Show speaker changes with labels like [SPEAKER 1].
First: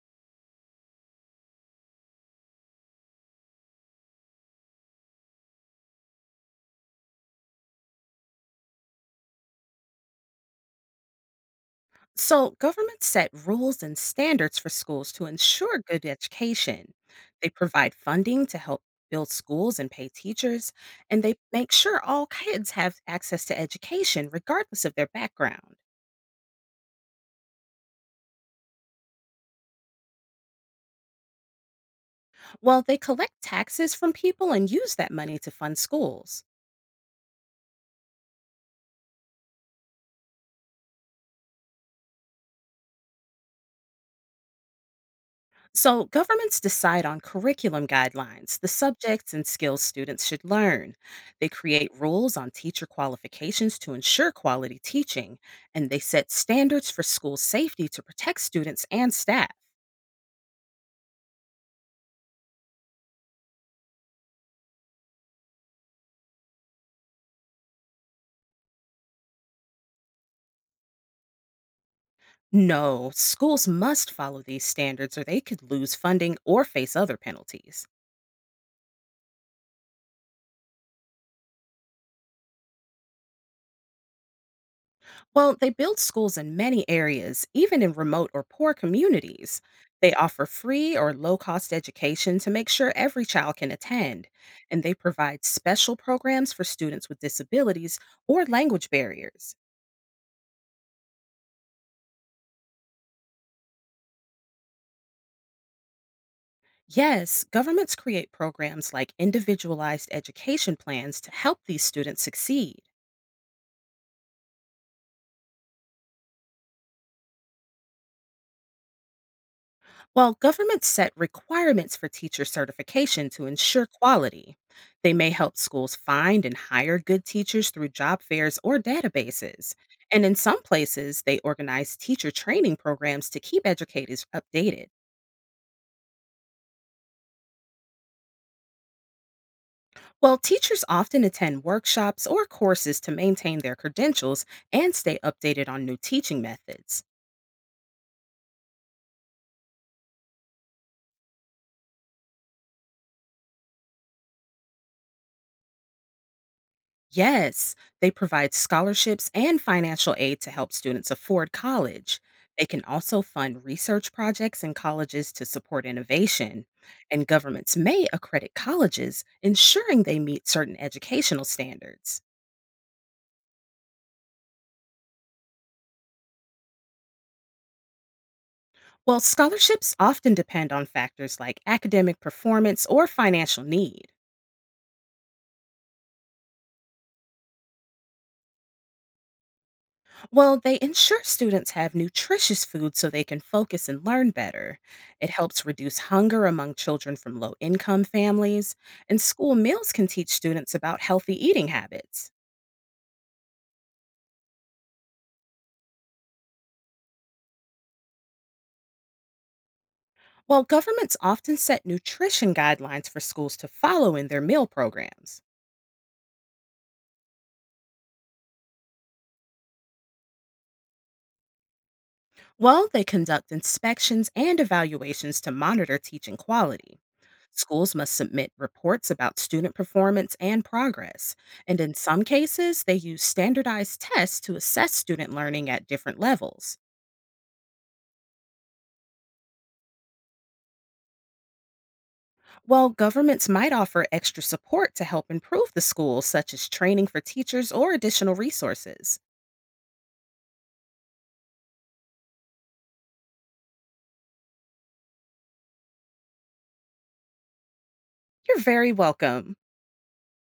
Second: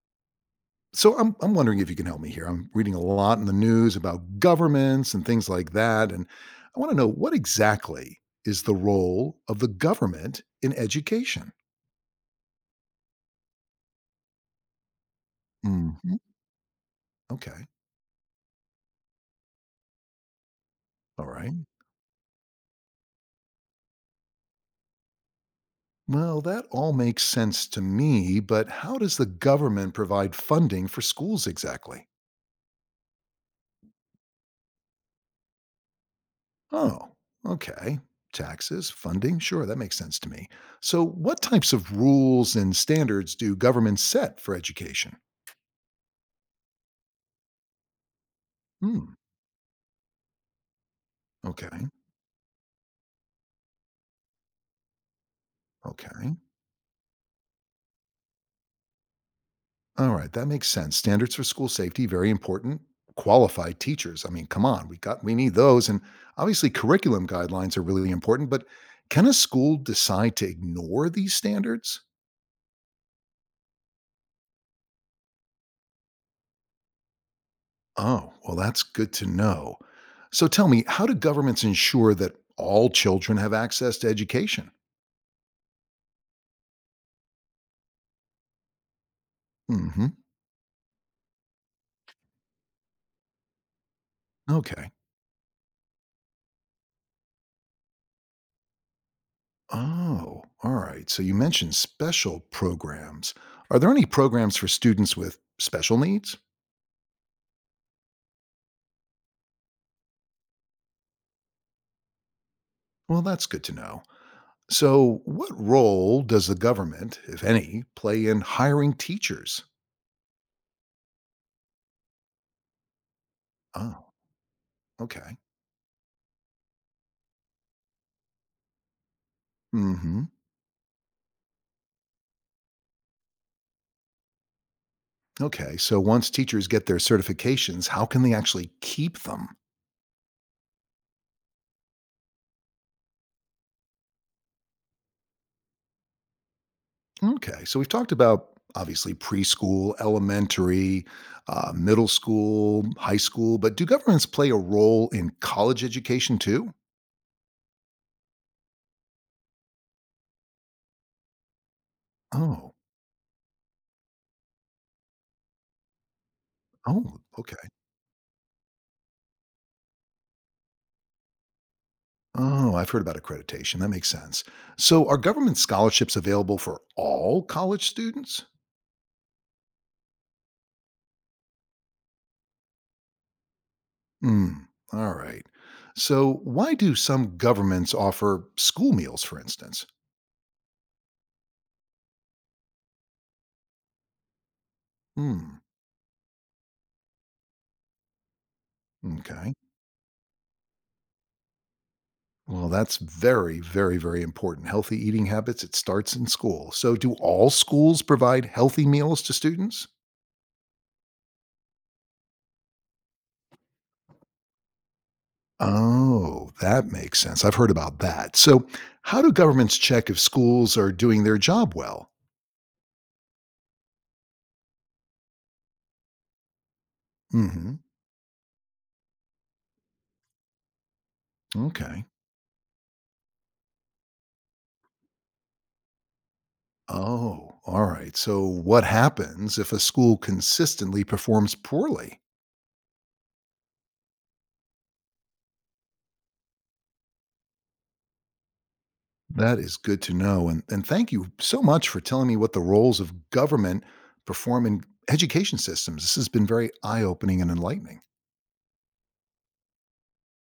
[SPEAKER 1] So I'm wondering if you can help me here. I'm reading a lot in the news about governments and things like that, and I want to know, what exactly is the role of the government in education?
[SPEAKER 2] So, governments set rules and standards for schools to ensure good
[SPEAKER 1] Mhm.
[SPEAKER 2] education. They
[SPEAKER 1] Okay.
[SPEAKER 2] provide funding to help build schools and pay teachers, and
[SPEAKER 1] All
[SPEAKER 2] they
[SPEAKER 1] right.
[SPEAKER 2] make sure all kids have access to education regardless of their background.
[SPEAKER 1] Well, that all makes sense to me, but how does the government provide funding for schools exactly?
[SPEAKER 2] Well, they collect taxes from people and use that money to fund schools.
[SPEAKER 1] Oh, okay. Taxes, funding, sure, that makes sense to me. So, what types of rules and standards do governments set for education?
[SPEAKER 2] So, governments decide on curriculum guidelines, the
[SPEAKER 1] Hmm.
[SPEAKER 2] subjects and skills students should learn. They
[SPEAKER 1] Okay,
[SPEAKER 2] create rules on teacher qualifications to ensure quality teaching, and they set
[SPEAKER 1] okay.
[SPEAKER 2] standards for school safety to protect students and staff.
[SPEAKER 1] All right, that makes sense. Standards for school safety, very important. Qualified teachers. I mean, come on, we need those. And obviously curriculum guidelines are really important, but can a school decide to ignore these standards?
[SPEAKER 2] No, schools must follow these standards or they could lose funding or face other penalties.
[SPEAKER 1] Oh, well, that's good to know. So tell me, how do governments ensure that all children have access to education?
[SPEAKER 2] Well, they build schools in many areas, even in remote or poor communities. They
[SPEAKER 1] Hmm.
[SPEAKER 2] offer free or low cost education to make sure every child can attend. And
[SPEAKER 1] Okay.
[SPEAKER 2] they provide special programs for students with disabilities or language barriers.
[SPEAKER 1] Oh, all right. So you mentioned special programs. Are there any programs for students with special needs?
[SPEAKER 2] Yes, governments create programs like individualized education plans to help these students succeed.
[SPEAKER 1] Well, that's good to know. So, what role does the government, if any, play in hiring teachers?
[SPEAKER 2] While governments set requirements for teacher certification to ensure
[SPEAKER 1] Oh,
[SPEAKER 2] quality, they may
[SPEAKER 1] okay.
[SPEAKER 2] help schools find and hire good teachers through job fairs or databases.
[SPEAKER 1] Hmm.
[SPEAKER 2] And in some places, they organize teacher training programs to keep educators updated.
[SPEAKER 1] Okay. So, once teachers get their certifications, how can they actually keep them?
[SPEAKER 2] Well, teachers often attend workshops or courses to maintain their credentials and stay updated on new teaching methods.
[SPEAKER 1] Okay. So, we've talked about obviously preschool, elementary, middle school, high school, but do governments play a role in college education too?
[SPEAKER 2] Yes, they provide scholarships and financial aid to help students afford college. They
[SPEAKER 1] Oh,
[SPEAKER 2] can also fund research projects in colleges to support innovation.
[SPEAKER 1] oh,
[SPEAKER 2] And
[SPEAKER 1] okay.
[SPEAKER 2] governments may accredit colleges, ensuring they meet certain educational standards.
[SPEAKER 1] Oh, I've heard about accreditation. That makes sense. So, are government scholarships available for all college students?
[SPEAKER 2] Well, scholarships often depend on factors like academic performance or financial need.
[SPEAKER 1] Mm, all right. So, why do some governments offer school meals, for instance?
[SPEAKER 2] Well, they ensure students have nutritious food so they can focus and learn better. It
[SPEAKER 1] Hmm.
[SPEAKER 2] helps reduce hunger among children from low income families, and
[SPEAKER 1] Okay.
[SPEAKER 2] school meals can teach students about healthy eating habits.
[SPEAKER 1] Well, that's very, very, very important. Healthy eating habits, it starts in school. So, do all schools provide healthy meals to students?
[SPEAKER 2] While governments often set nutrition guidelines for schools to follow in their meal programs,
[SPEAKER 1] Oh, that makes sense. I've heard about that. So, how do governments check if schools are doing their job well?
[SPEAKER 2] well, they conduct inspections and evaluations to monitor teaching quality.
[SPEAKER 1] Hmm.
[SPEAKER 2] Schools must submit reports about student performance and progress, and in
[SPEAKER 1] Okay.
[SPEAKER 2] some cases, they use standardized tests to assess student learning at different levels.
[SPEAKER 1] Oh, all right. So, what happens if a school consistently performs poorly?
[SPEAKER 2] While governments might offer extra support to help improve the schools, such as training for teachers or additional resources.
[SPEAKER 1] That is good to know. And thank you so much for telling me what the roles of government perform in education systems. This has been very eye opening and enlightening.
[SPEAKER 2] You're very welcome.